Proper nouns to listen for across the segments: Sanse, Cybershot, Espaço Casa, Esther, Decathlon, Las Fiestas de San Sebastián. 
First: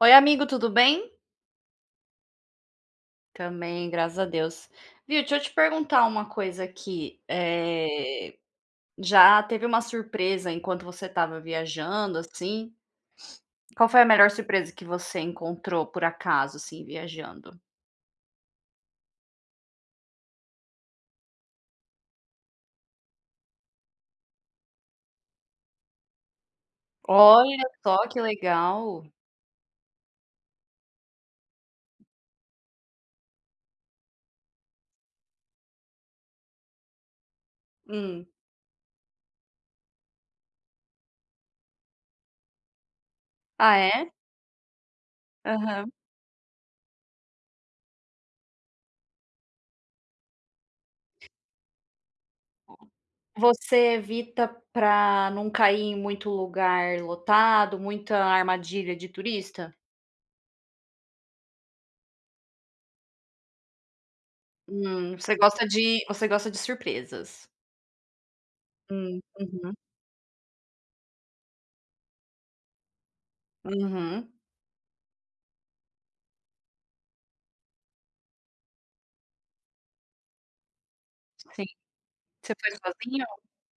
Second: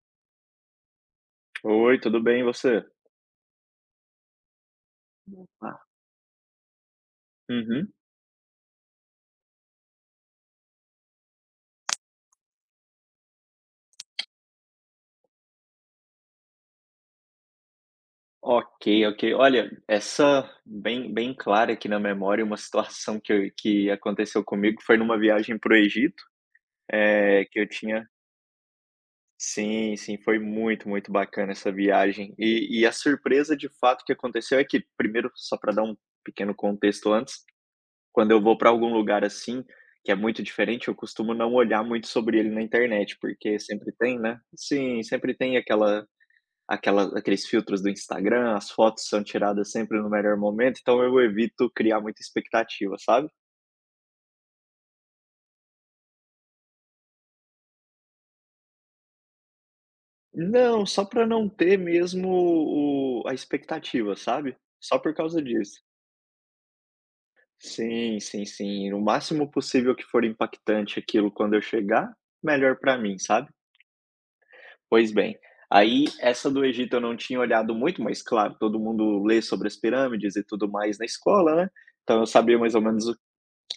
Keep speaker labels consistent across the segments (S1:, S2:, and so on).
S1: Oi, amigo, tudo bem?
S2: Oi, tudo bem e você?
S1: Também, graças a Deus. Viu, deixa eu te
S2: Ah.
S1: perguntar uma coisa aqui.
S2: Uhum.
S1: Já teve uma surpresa enquanto você estava viajando, assim? Qual foi a melhor surpresa que você encontrou, por acaso, assim, viajando?
S2: Ok, ok. Olha, essa bem clara aqui na memória, uma situação que aconteceu comigo foi numa viagem para o Egito, eh, que
S1: Olha
S2: eu
S1: só
S2: tinha
S1: que legal!
S2: sim, sim, foi muito, muito bacana essa viagem. E a surpresa de fato que aconteceu é que primeiro, só para dar um pequeno contexto antes,
S1: Hum.
S2: quando eu vou para algum lugar assim, que é muito diferente, eu costumo não olhar muito sobre ele na internet, porque
S1: Ah,
S2: sempre
S1: é?
S2: tem, né? Sim, sempre tem
S1: Aham.
S2: aquela aqueles filtros do Instagram, as fotos são tiradas sempre no melhor momento, então eu evito criar muita expectativa, sabe.
S1: Você evita para não cair em muito lugar lotado, muita armadilha de turista?
S2: Não, só para não ter mesmo o a expectativa, sabe. Só por
S1: Você
S2: causa
S1: gosta
S2: disso.
S1: de você gosta de surpresas.
S2: Sim, sim, sim. O máximo
S1: Uhum.
S2: possível que for impactante aquilo quando eu chegar, melhor para mim, sabe.
S1: Uhum,
S2: Pois bem, aí essa do Egito eu não tinha olhado muito, mas claro, todo mundo lê sobre as pirâmides e tudo mais na escola,
S1: sim.
S2: né, então eu
S1: Você
S2: sabia
S1: foi
S2: mais ou menos o que.
S1: sozinho?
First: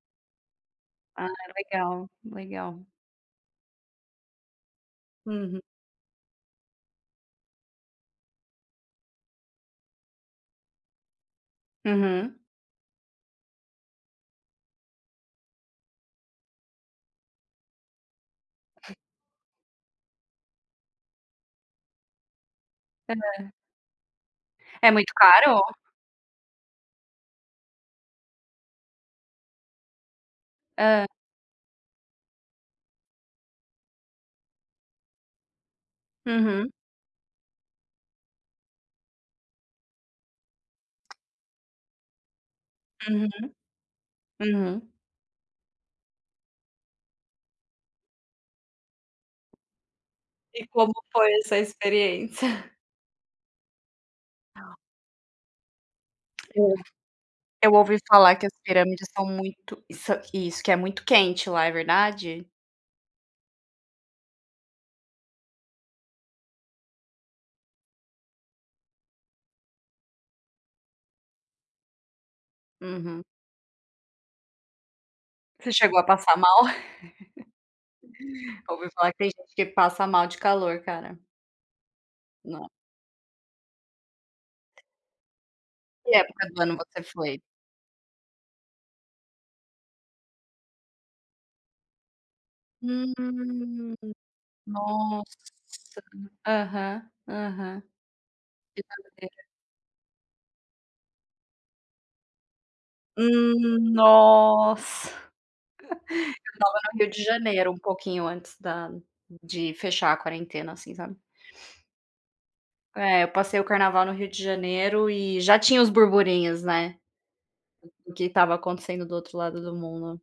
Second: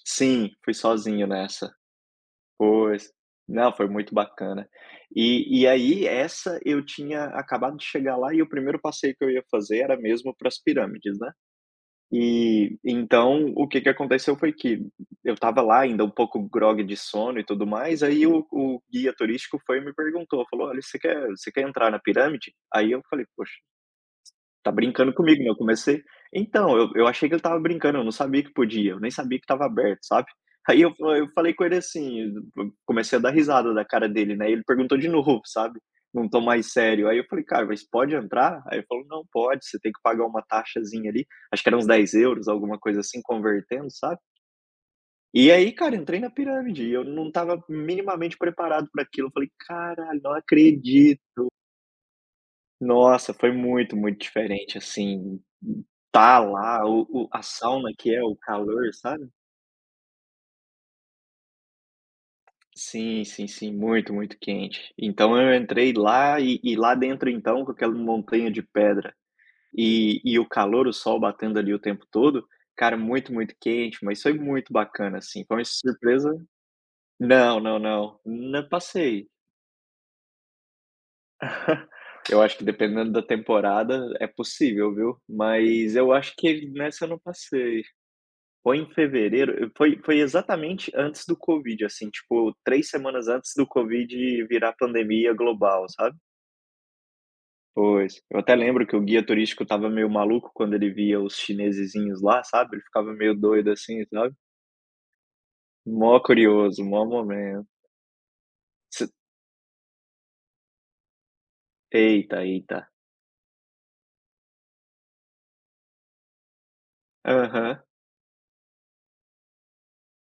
S2: Sim, fui sozinho
S1: Ah,
S2: nessa.
S1: legal, legal.
S2: Pois. Não, foi muito bacana. E
S1: Uhum,
S2: e aí essa eu tinha acabado de chegar lá e o primeiro passeio que eu ia fazer era mesmo para as pirâmides, né.
S1: uhum.
S2: E então o que que aconteceu foi que eu estava lá ainda um pouco grogue de sono e tudo mais, aí o guia turístico foi e me perguntou, falou: "Olha, você quer entrar na pirâmide?" Aí eu falei: "Poxa, tá
S1: É muito
S2: brincando comigo, né?" Eu
S1: caro?
S2: comecei então, eu achei que ele estava brincando, eu não sabia que podia, eu nem sabia que estava aberto, sabe. Aí eu
S1: Hã.
S2: eu falei com ele assim, eu comecei a dar risada da cara dele, né, ele perguntou de novo, sabe, não tom
S1: Uhum,
S2: mais sério. Aí eu falei: "Cara, mas pode entrar?" Aí ele falou: "Não, pode, você tem que pagar uma taxazinha ali", acho que era uns 10 euros alguma coisa assim,
S1: uhum,
S2: convertendo, sabe.
S1: uhum.
S2: E aí, cara, entrei na pirâmide e eu não estava minimamente preparado para aquilo, eu falei: "Caralho, não
S1: E como
S2: acredito!"
S1: foi essa experiência?
S2: Nossa, foi muito, muito diferente, assim, tá
S1: Eu
S2: lá o a
S1: eu
S2: sauna
S1: ouvi
S2: que é o
S1: falar que as
S2: calor,
S1: pirâmides são
S2: sabe?
S1: muito isso, que é muito quente lá, é verdade?
S2: Sim, sim, sim, muito, muito quente. Então eu entrei lá e lá dentro então com aquela montanha de pedra e o calor, o sol batendo ali o tempo todo, cara,
S1: Uhum.
S2: muito, muito quente, mas foi muito bacana, assim, foi uma
S1: Você chegou a
S2: surpresa.
S1: passar mal?
S2: Não, não, não, não
S1: Ouvi falar que
S2: passei.
S1: tem gente que passa mal de calor, cara.
S2: Eu acho que
S1: Não.
S2: dependendo da temporada é possível, viu? Mas
S1: Que
S2: eu acho
S1: época do
S2: que
S1: ano você
S2: nessa eu não
S1: foi?
S2: passei. Foi em fevereiro, foi exatamente antes do Covid, assim, tipo, três
S1: Hum,
S2: semanas antes do Covid virar pandemia global,
S1: nossa.
S2: sabe.
S1: Aham, aham.
S2: Pois. Eu até lembro que o guia turístico tava meio maluco quando ele via os chinesezinhos lá, sabe, ele ficava meio doido assim, sabe.
S1: Nossa.
S2: Mó curioso, mó
S1: Rio de
S2: momento.
S1: Janeiro, um pouquinho antes da
S2: Se
S1: de fechar a quarentena, assim, sabe.
S2: eita, eita.
S1: É, eu passei o carnaval no Rio de Janeiro e já tinha os burburinhos, né,
S2: Aham.
S1: do que estava acontecendo do outro lado do mundo.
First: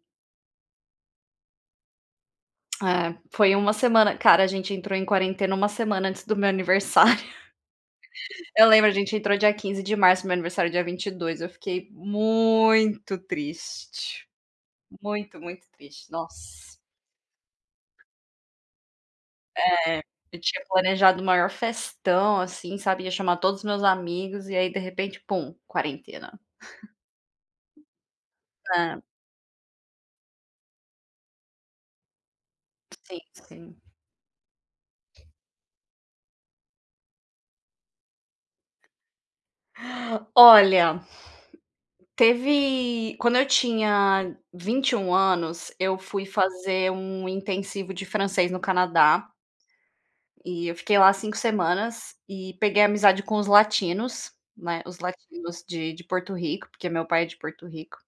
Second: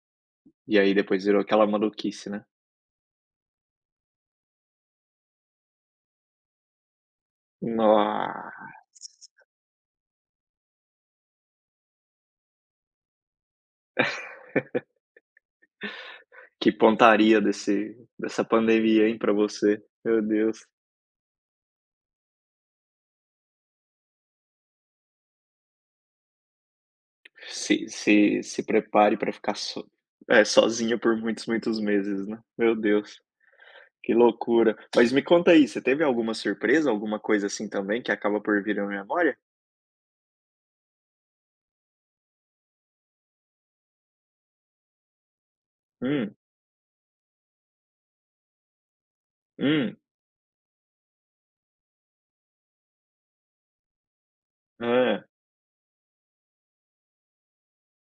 S2: E aí depois virou aquela maluquice, né.
S1: É, foi uma semana cara, a gente entrou em quarentena uma semana antes do meu aniversário.
S2: Nossa,
S1: Eu lembro, a gente entrou dia 15 de março, meu aniversário é dia 22. Eu fiquei muito triste, muito, muito triste,
S2: que
S1: nossa.
S2: pontaria desse dessa pandemia, hein, pra você.
S1: É,
S2: Meu
S1: eu
S2: Deus.
S1: tinha planejado o maior festão, assim, sabe, ia chamar todos os meus amigos e aí de repente, pum, quarentena.
S2: Se
S1: É,
S2: prepare para ficar é, sozinha por muitos, muitos meses, né. Meu
S1: sim,
S2: Deus,
S1: sim.
S2: que loucura. Mas me conta aí, você teve alguma surpresa, alguma coisa assim também que acaba por vir à memória?
S1: Olha, teve quando eu tinha 21 anos, eu fui
S2: Hum,
S1: fazer um intensivo de francês no Canadá,
S2: hum,
S1: e eu fiquei lá 5 semanas e peguei amizade com os latinos, né, os
S2: ah,
S1: latinos de Porto Rico, porque meu pai é de Porto Rico.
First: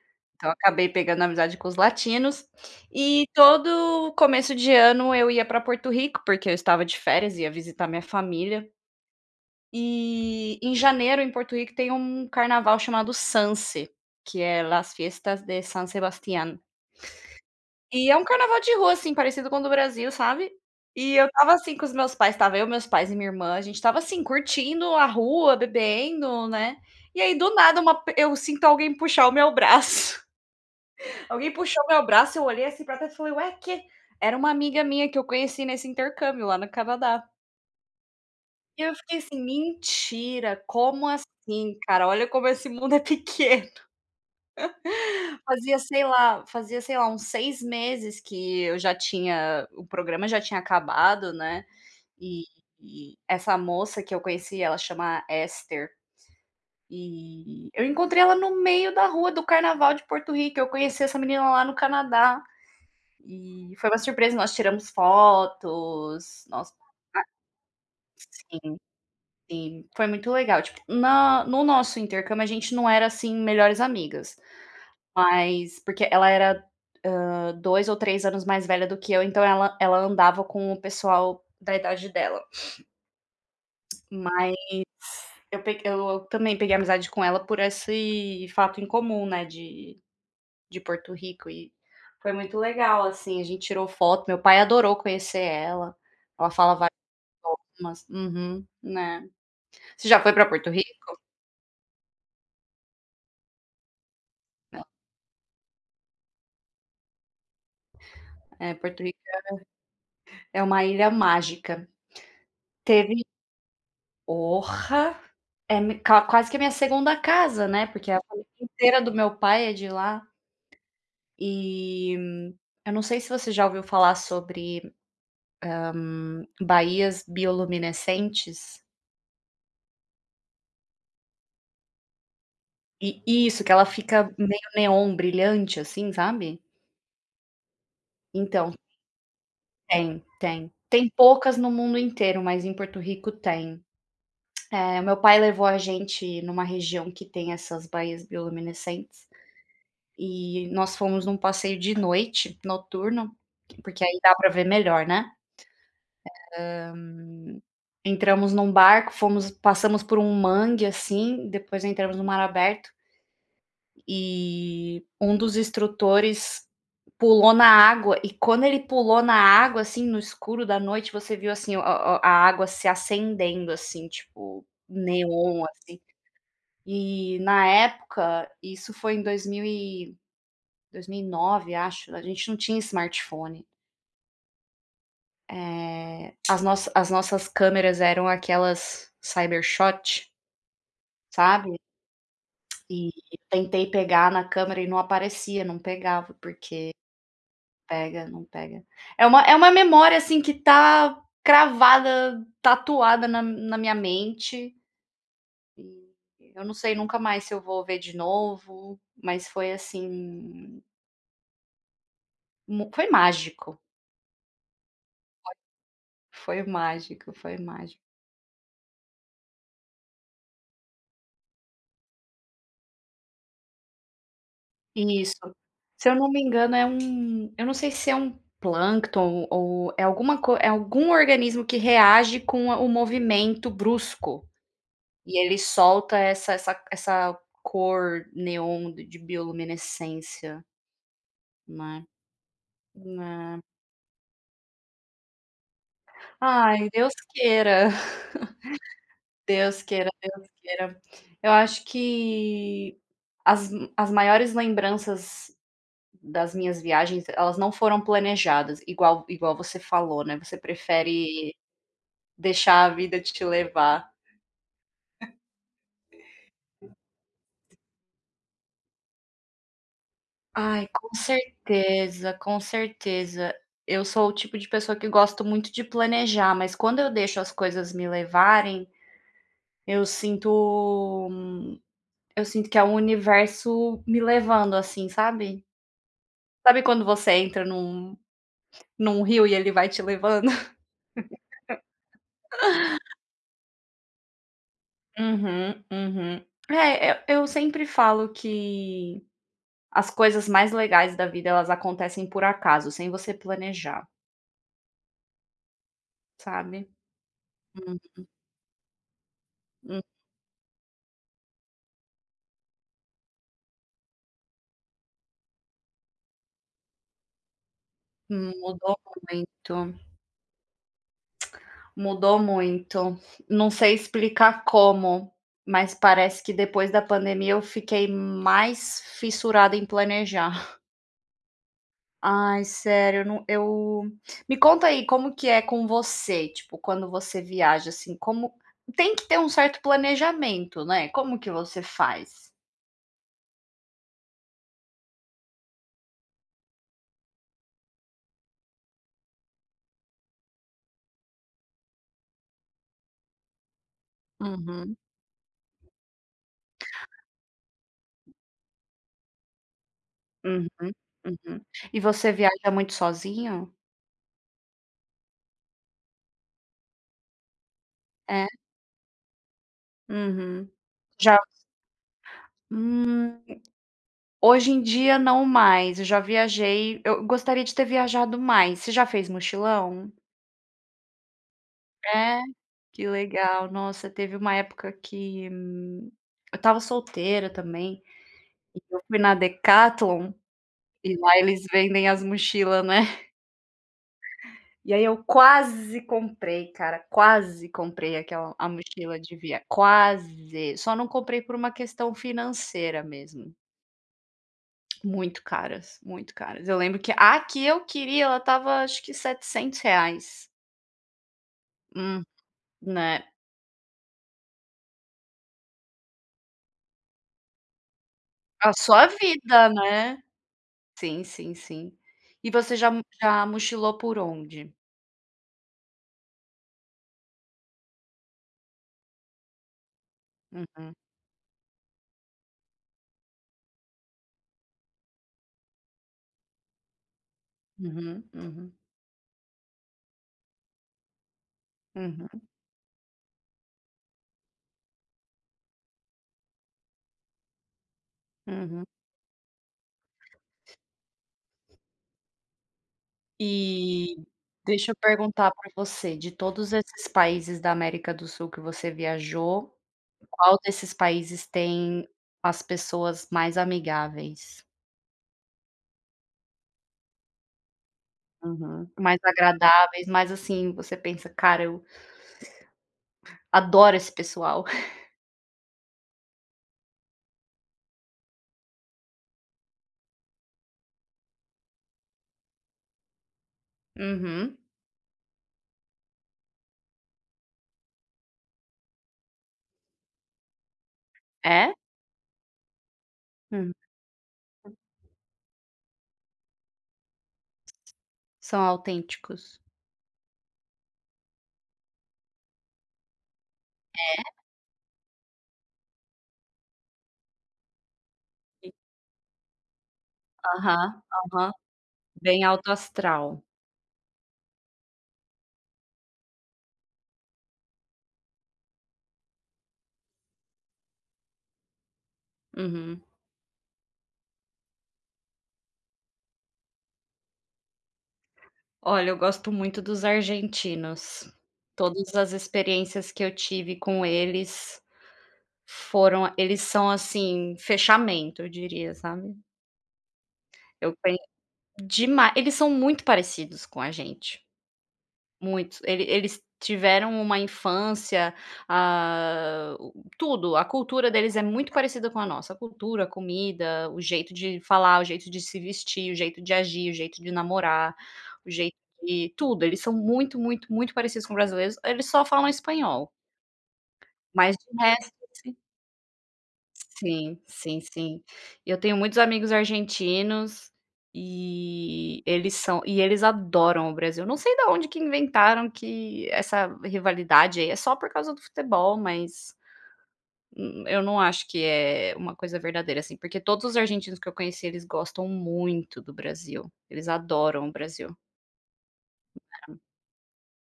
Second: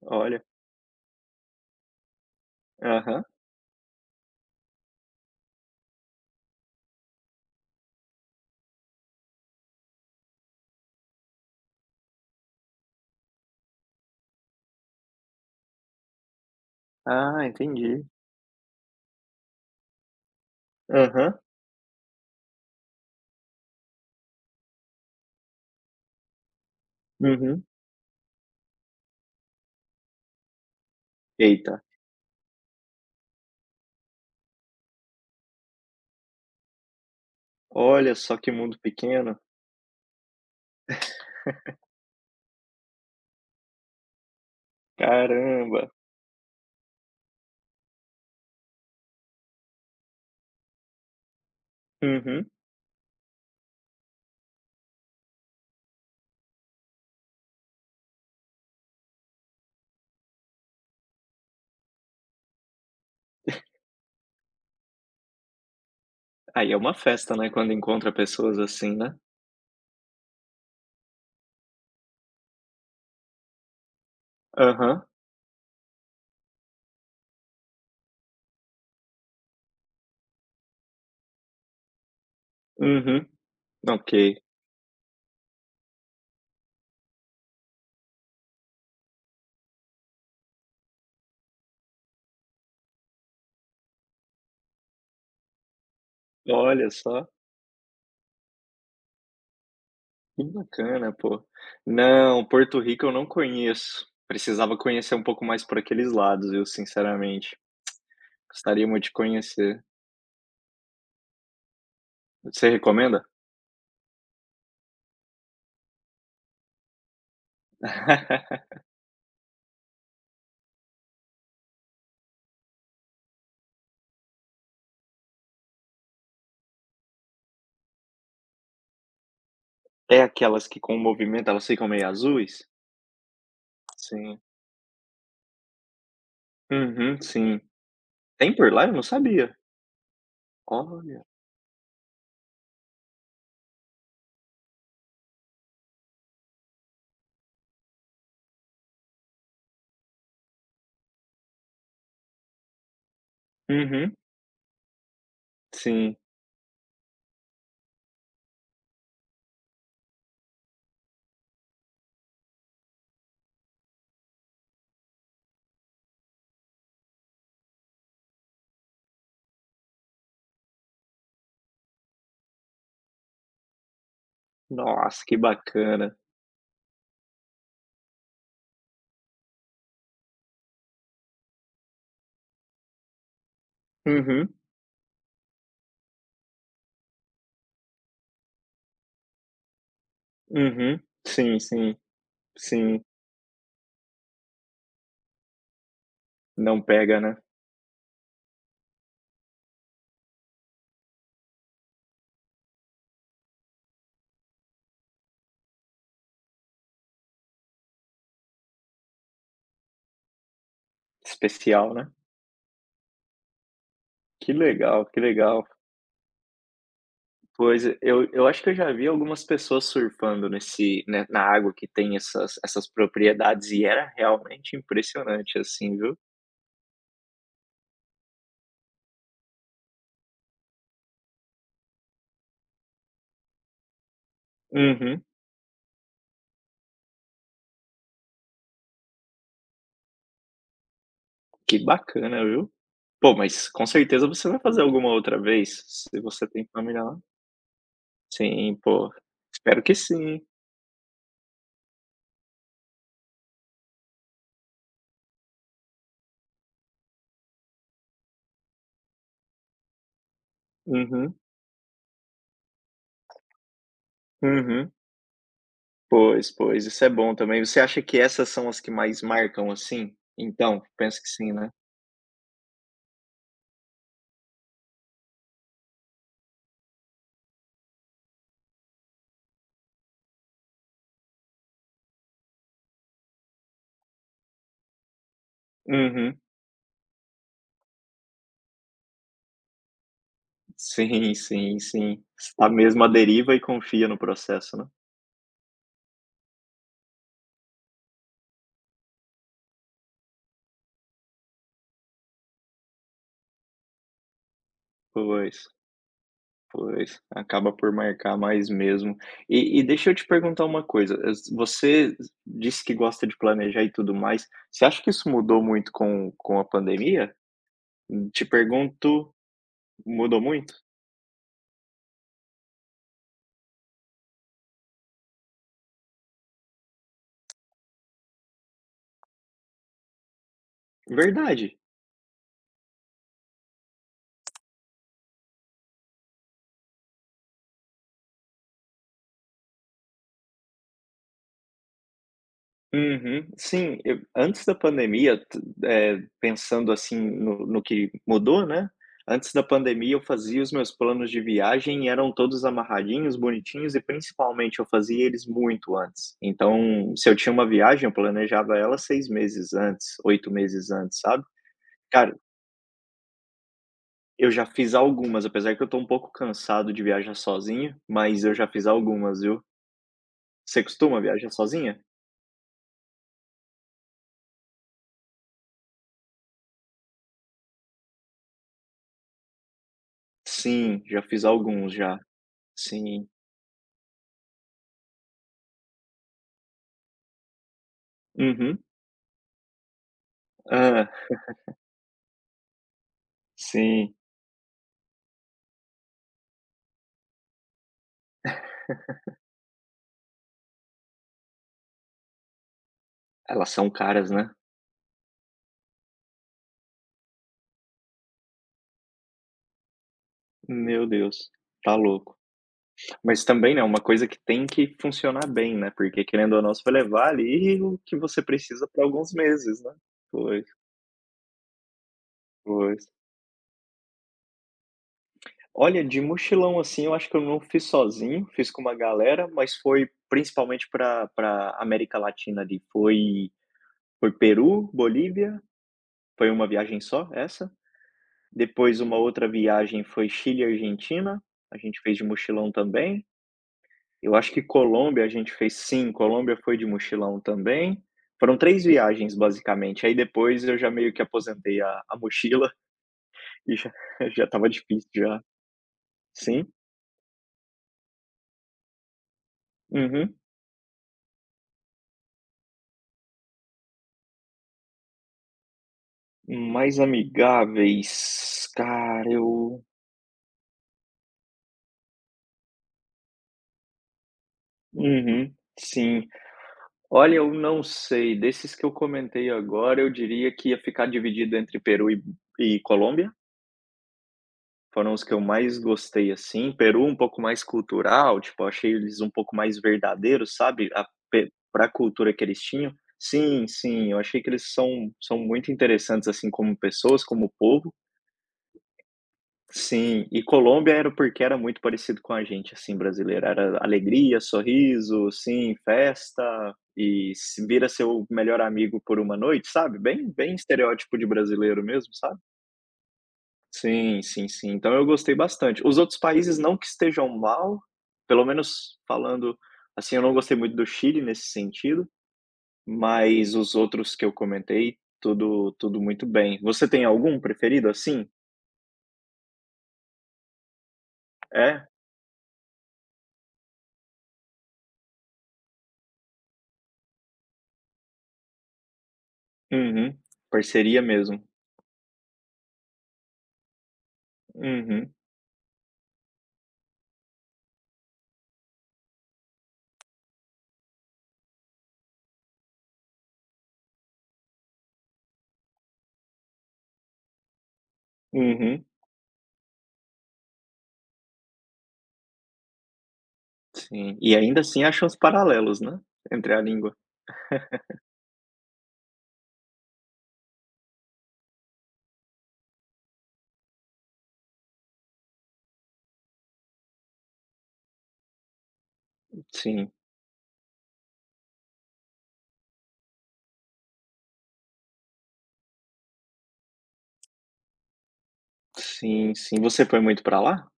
S2: olha,
S1: Então, acabei pegando amizade com os latinos,
S2: aham.
S1: e todo começo de ano eu ia para Porto Rico, porque eu estava de férias, ia visitar minha família, e em janeiro em Porto Rico tem um carnaval chamado Sanse, que é Las Fiestas de San Sebastián.
S2: Ah, entendi.
S1: E é um carnaval de rua, assim, parecido com o do Brasil, sabe. E eu
S2: Aham,
S1: estava assim com os meus pais, estava eu, meus pais e minha irmã, a gente estava assim curtindo a rua, bebendo, né, e aí do
S2: uhum.
S1: nada uma pe eu sinto alguém puxar o meu braço. Alguém
S2: Eita,
S1: puxou meu braço, eu olhei assim pra trás e falei: "Ué, que." Era uma amiga minha que eu conheci nesse intercâmbio lá no Canadá.
S2: olha só que mundo
S1: E eu fiquei
S2: pequeno.
S1: assim: "Mentira, como assim, cara? Olha como esse mundo é pequeno."
S2: Caramba.
S1: Fazia, sei lá, uns 6 meses que eu já tinha o programa já tinha acabado, né, e
S2: Uhum.
S1: e essa moça que eu conheci, ela chama Esther, e eu encontrei ela no meio da rua do carnaval de Porto Rico, eu conheci essa menina lá no Canadá. E foi uma surpresa, nós tiramos fotos, nós
S2: Aí é uma festa, né, quando encontra pessoas
S1: sim,
S2: assim, né.
S1: sim, foi muito legal. Tipo, na no nosso intercâmbio, a gente não era, assim, melhores amigas,
S2: Aham,
S1: mas porque ela era, 2 ou três anos mais velha do que eu, então ela andava com o pessoal da idade dela.
S2: uhum. Ok,
S1: Mas eu também peguei amizade com ela por esse fato em comum, né, de Porto Rico e foi muito legal, assim, a gente tirou foto, meu pai adorou conhecer ela, ela fala.
S2: olha só.
S1: Mas uhum, né. Você já foi
S2: Que
S1: pra Porto Rico?
S2: bacana, pô. Não, Porto Rico eu não conheço. Precisava
S1: Não.
S2: conhecer um pouco mais por aqueles lados, eu sinceramente.
S1: É,
S2: Gostaria
S1: Porto
S2: muito de
S1: Rico
S2: conhecer.
S1: é uma ilha mágica.
S2: Você
S1: Teve.
S2: recomenda?
S1: Porra! É me quase que a minha segunda casa, né, porque a família inteira do meu pai é de lá. E eu não sei se você já ouviu falar sobre, baías bioluminescentes.
S2: É aquelas que com o movimento elas ficam meio azuis?
S1: E isso, que ela fica
S2: Sim.
S1: meio neon brilhante, assim, sabe.
S2: Uhum, sim. Tem por
S1: Então,
S2: lá? Eu não sabia.
S1: tem, tem. Tem
S2: Olha.
S1: poucas no mundo inteiro, mas em Porto Rico tem. É, o meu pai levou a gente numa região que tem essas baías bioluminescentes, e nós fomos num passeio de noite, noturno, porque
S2: Uhum,
S1: aí dá para ver melhor, né.
S2: sim.
S1: Entramos num barco, fomos passamos por um mangue, assim, depois entramos no mar aberto, e um dos instrutores pulou na água, e quando ele pulou na água, assim, no escuro da noite, você viu, assim, o a água se acendendo, assim, tipo,
S2: Nossa, que
S1: neon, assim.
S2: bacana.
S1: E na época, isso foi em 2009, acho, a gente não tinha smartphone.
S2: Uhum,
S1: Eh, as nossas câmeras eram aquelas Cybershot,
S2: uhum. Sim,
S1: sabe.
S2: sim, sim.
S1: E tentei pegar na câmera e não aparecia, não pegava,
S2: Não
S1: porque
S2: pega, né?
S1: não pega. É uma memória, assim, que tá cravada, tatuada na minha mente, e eu não sei, nunca mais se eu vou ver de novo, mas foi assim.
S2: Especial, né?
S1: Mu Foi mágico,
S2: Que legal, que legal.
S1: foi mágico, foi
S2: Pois,
S1: mágico.
S2: eu acho que eu já vi algumas pessoas surfando nesse né, na água que tem essas propriedades e era realmente
S1: Isso.
S2: impressionante, assim,
S1: Se eu
S2: viu.
S1: não me engano é um, eu não sei se é um plâncton ou é alguma co é algum organismo que reage com o movimento brusco,
S2: Uhum.
S1: e ele solta essa cor neon de bioluminescência,
S2: Que
S1: né.
S2: bacana, viu. Pô,
S1: Né.
S2: mas com certeza você vai fazer alguma outra vez, se você tem
S1: Ai,
S2: família
S1: Deus
S2: lá.
S1: queira,
S2: Sim, pô, espero
S1: Deus
S2: que
S1: queira,
S2: sim.
S1: Deus queira. Eu acho que as as maiores lembranças das minhas viagens, elas não foram planejadas, igual você falou, né, você
S2: Uhum,
S1: prefere deixar a vida te levar.
S2: uhum. Pois, pois, isso é bom também. Você acha que essas são as que mais marcam, assim? Então,
S1: Ai, com
S2: penso que sim, né.
S1: certeza, com certeza. Eu sou o tipo de pessoa que gosto muito de planejar, mas quando eu deixo as coisas me levarem, eu sinto, hum, eu sinto que é o universo me levando, assim, sabe?
S2: Uhum.
S1: Sabe quando você entra num rio e ele vai te levando?
S2: Sim, sim, sim. Está mesmo à deriva e confia no processo, né.
S1: Uhum, uhum. É, eu sempre falo que as coisas mais legais da vida, elas acontecem por acaso, sem você planejar,
S2: Pois,
S1: sabe.
S2: pois, acaba por
S1: Uhum,
S2: marcar mais mesmo. E deixa eu te perguntar uma coisa, es você disse que gosta de planejar e tudo mais, você acha que isso mudou muito com a pandemia? Te
S1: uhum, mudou
S2: pergunto,
S1: muito,
S2: mudou muito?
S1: mudou muito. Não sei explicar como, mas parece que depois da pandemia eu fiquei mais fissurada em planejar.
S2: Verdade.
S1: Ai, sério, eu não, eu me conta aí, como que é com você, tipo, quando você viaja, assim, como tem que ter um certo planejamento, né, como que você faz?
S2: Uhum. Sim, eu antes da pandemia, pensando, assim, no que mudou, né, antes da pandemia eu fazia os meus planos de viagem e eram todos amarradinhos, bonitinhos e principalmente eu
S1: Uhum.
S2: fazia eles muito antes. Então, se eu tinha uma viagem, eu planejava ela 6 meses antes, oito
S1: Uhum,
S2: meses antes, sabe.
S1: uhum. E você
S2: Cara,
S1: viaja muito sozinho?
S2: eu já fiz algumas, apesar que eu tô um pouco cansado de viajar sozinho, mas
S1: É?
S2: eu já fiz algumas, viu.
S1: Uhum.
S2: Você costuma
S1: Já,
S2: viajar sozinha?
S1: hum, hoje em dia não mais, eu já viajei, eu gostaria de ter viajado mais. Você já fez mochilão?
S2: Sim, já fiz alguns já.
S1: É? Que
S2: Sim.
S1: legal. Nossa, teve uma época que, eu estava solteira também,
S2: Uhum.
S1: eu fui na Decathlon
S2: Hã,
S1: e lá eles vendem as mochilas, né.
S2: sim.
S1: E aí eu quase comprei, cara, quase comprei aquela a mochila de via quase, só não comprei por uma questão financeira mesmo,
S2: Elas são caras, né.
S1: muito caras, muito caras. Eu lembro que a que eu queria ela tava acho que R$ 700.
S2: Meu Deus, tá
S1: Hum,
S2: louco.
S1: né,
S2: Mas também, né, uma coisa que tem que funcionar bem, né, porque querendo ou não você vai levar ali o que você
S1: a
S2: precisa para
S1: sua
S2: alguns
S1: vida,
S2: meses, né.
S1: né.
S2: Pois,
S1: Sim, sim, sim. E você já
S2: pois.
S1: já mochilou por onde?
S2: Olha, de mochilão, assim, eu acho que eu não fiz sozinho, fiz com uma galera, mas foi principalmente
S1: Uhum,
S2: para América Latina ali, foi Peru, Bolívia, foi uma viagem só, essa.
S1: uhum, uhum,
S2: Depois uma outra viagem foi Chile e Argentina, a gente fez de
S1: uhum,
S2: mochilão também. Eu acho que Colômbia a gente fez sim, Colômbia foi de mochilão também. Foram
S1: uhum.
S2: 3 viagens basicamente, aí depois eu já meio que aposentei a mochila e já
S1: E
S2: estava
S1: deixa eu
S2: difícil já.
S1: perguntar para você, de
S2: Sim.
S1: todos esses países da América do Sul que você viajou,
S2: Uhum.
S1: qual desses países tem as pessoas mais amigáveis?
S2: Mais amigáveis,
S1: Uhum. Mais
S2: cara, eu
S1: agradáveis, mais assim, você pensa: "Cara, eu adoro esse pessoal."
S2: uhum, sim. Olha, eu não sei, desses que eu comentei agora, eu diria que ia ficar dividido entre Peru e Colômbia.
S1: Uhum.
S2: Foram os que eu mais gostei, assim. Peru um pouco mais cultural, tipo, eu achei eles um pouco mais verdadeiros, sabe, a pe
S1: É?
S2: pra cultura que eles tinham. Sim,
S1: Hum.
S2: sim, eu achei que eles são muito interessantes, assim, como pessoas, como povo.
S1: São autênticos.
S2: Sim, e Colômbia era porque era muito parecido com a gente, assim, brasileiro. Era alegria, sorriso, sim, festa e se vira seu melhor
S1: E
S2: amigo por uma noite, sabe, bem
S1: aham,
S2: estereótipo de
S1: aham.
S2: brasileiro mesmo, sabe.
S1: Bem alto astral.
S2: Sim, sim, sim. Então eu gostei bastante. Os outros países não que estejam mal, pelo menos falando assim, eu não gostei muito do Chile nesse sentido,
S1: Uhum.
S2: mas os outros que eu comentei, tudo tudo muito bem. Você tem algum preferido assim?
S1: Olha, eu gosto muito dos argentinos.
S2: É?
S1: Todas as experiências que eu tive com eles, Foram eles são, assim, fechamento, eu diria, sabe.
S2: Uhum.
S1: Eu
S2: Parceria
S1: pen
S2: mesmo.
S1: dema eles são muito parecidos com a gente,
S2: Uhum,
S1: muito. Eles tiveram uma infância, ah, tudo, a cultura deles é muito parecida com a nossa, a cultura, a comida, o jeito de falar, o jeito de se vestir, o jeito de agir, o jeito de namorar, o jeito
S2: uhum.
S1: de tudo, eles são muito, muito, muito parecidos com brasileiros, eles só falam espanhol,
S2: Sim. E
S1: mas
S2: ainda
S1: de
S2: assim acham os
S1: resto.
S2: paralelos, né, entre a língua.
S1: Sim, sim, sim. Eu tenho muitos amigos argentinos e eles adoram o Brasil. Não sei da onde que inventaram que essa rivalidade aí é só por causa do futebol, mas,
S2: Sim,
S1: eu não acho que é uma coisa verdadeira, assim, porque todos os argentinos que eu conheci, eles gostam muito do Brasil. Eles adoram o Brasil.
S2: sim, sim. Você foi muito pra lá?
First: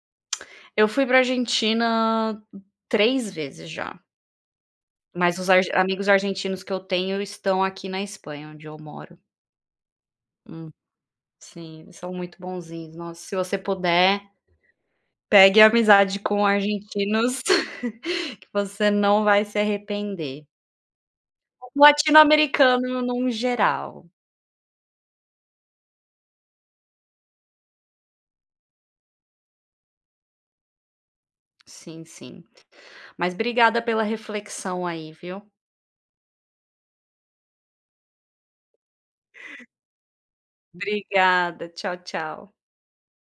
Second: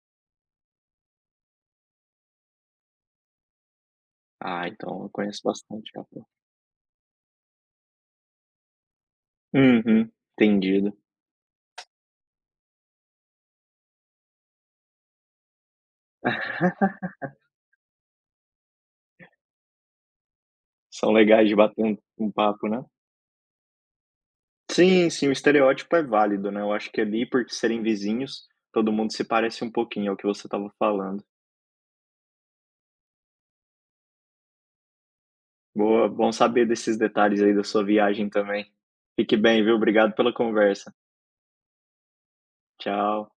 S1: Eu fui para Argentina 3 vezes já,
S2: Ah, então eu
S1: mas
S2: conheço
S1: os ar
S2: bastante
S1: amigos
S2: Japão.
S1: argentinos que eu tenho estão aqui na Espanha, onde eu moro.
S2: Uhum, entendido.
S1: Sim, eles são muito bonzinhos. Nossa, se você puder, pegue amizade com argentinos, que você não vai se arrepender.
S2: São legais de bater um papo, né?
S1: Latino-americano num geral.
S2: Sim, sim, o estereótipo é válido, né, eu acho que ali por serem vizinhos, todo mundo se parece um pouquinho, é o que você estava falando.
S1: Sim, sim. Mas obrigada pela reflexão aí, viu.
S2: Boa, bom saber desses detalhes aí da sua viagem também. Fique bem, viu, obrigado pela conversa.
S1: Obrigada. Tchau, tchau.
S2: Tchau.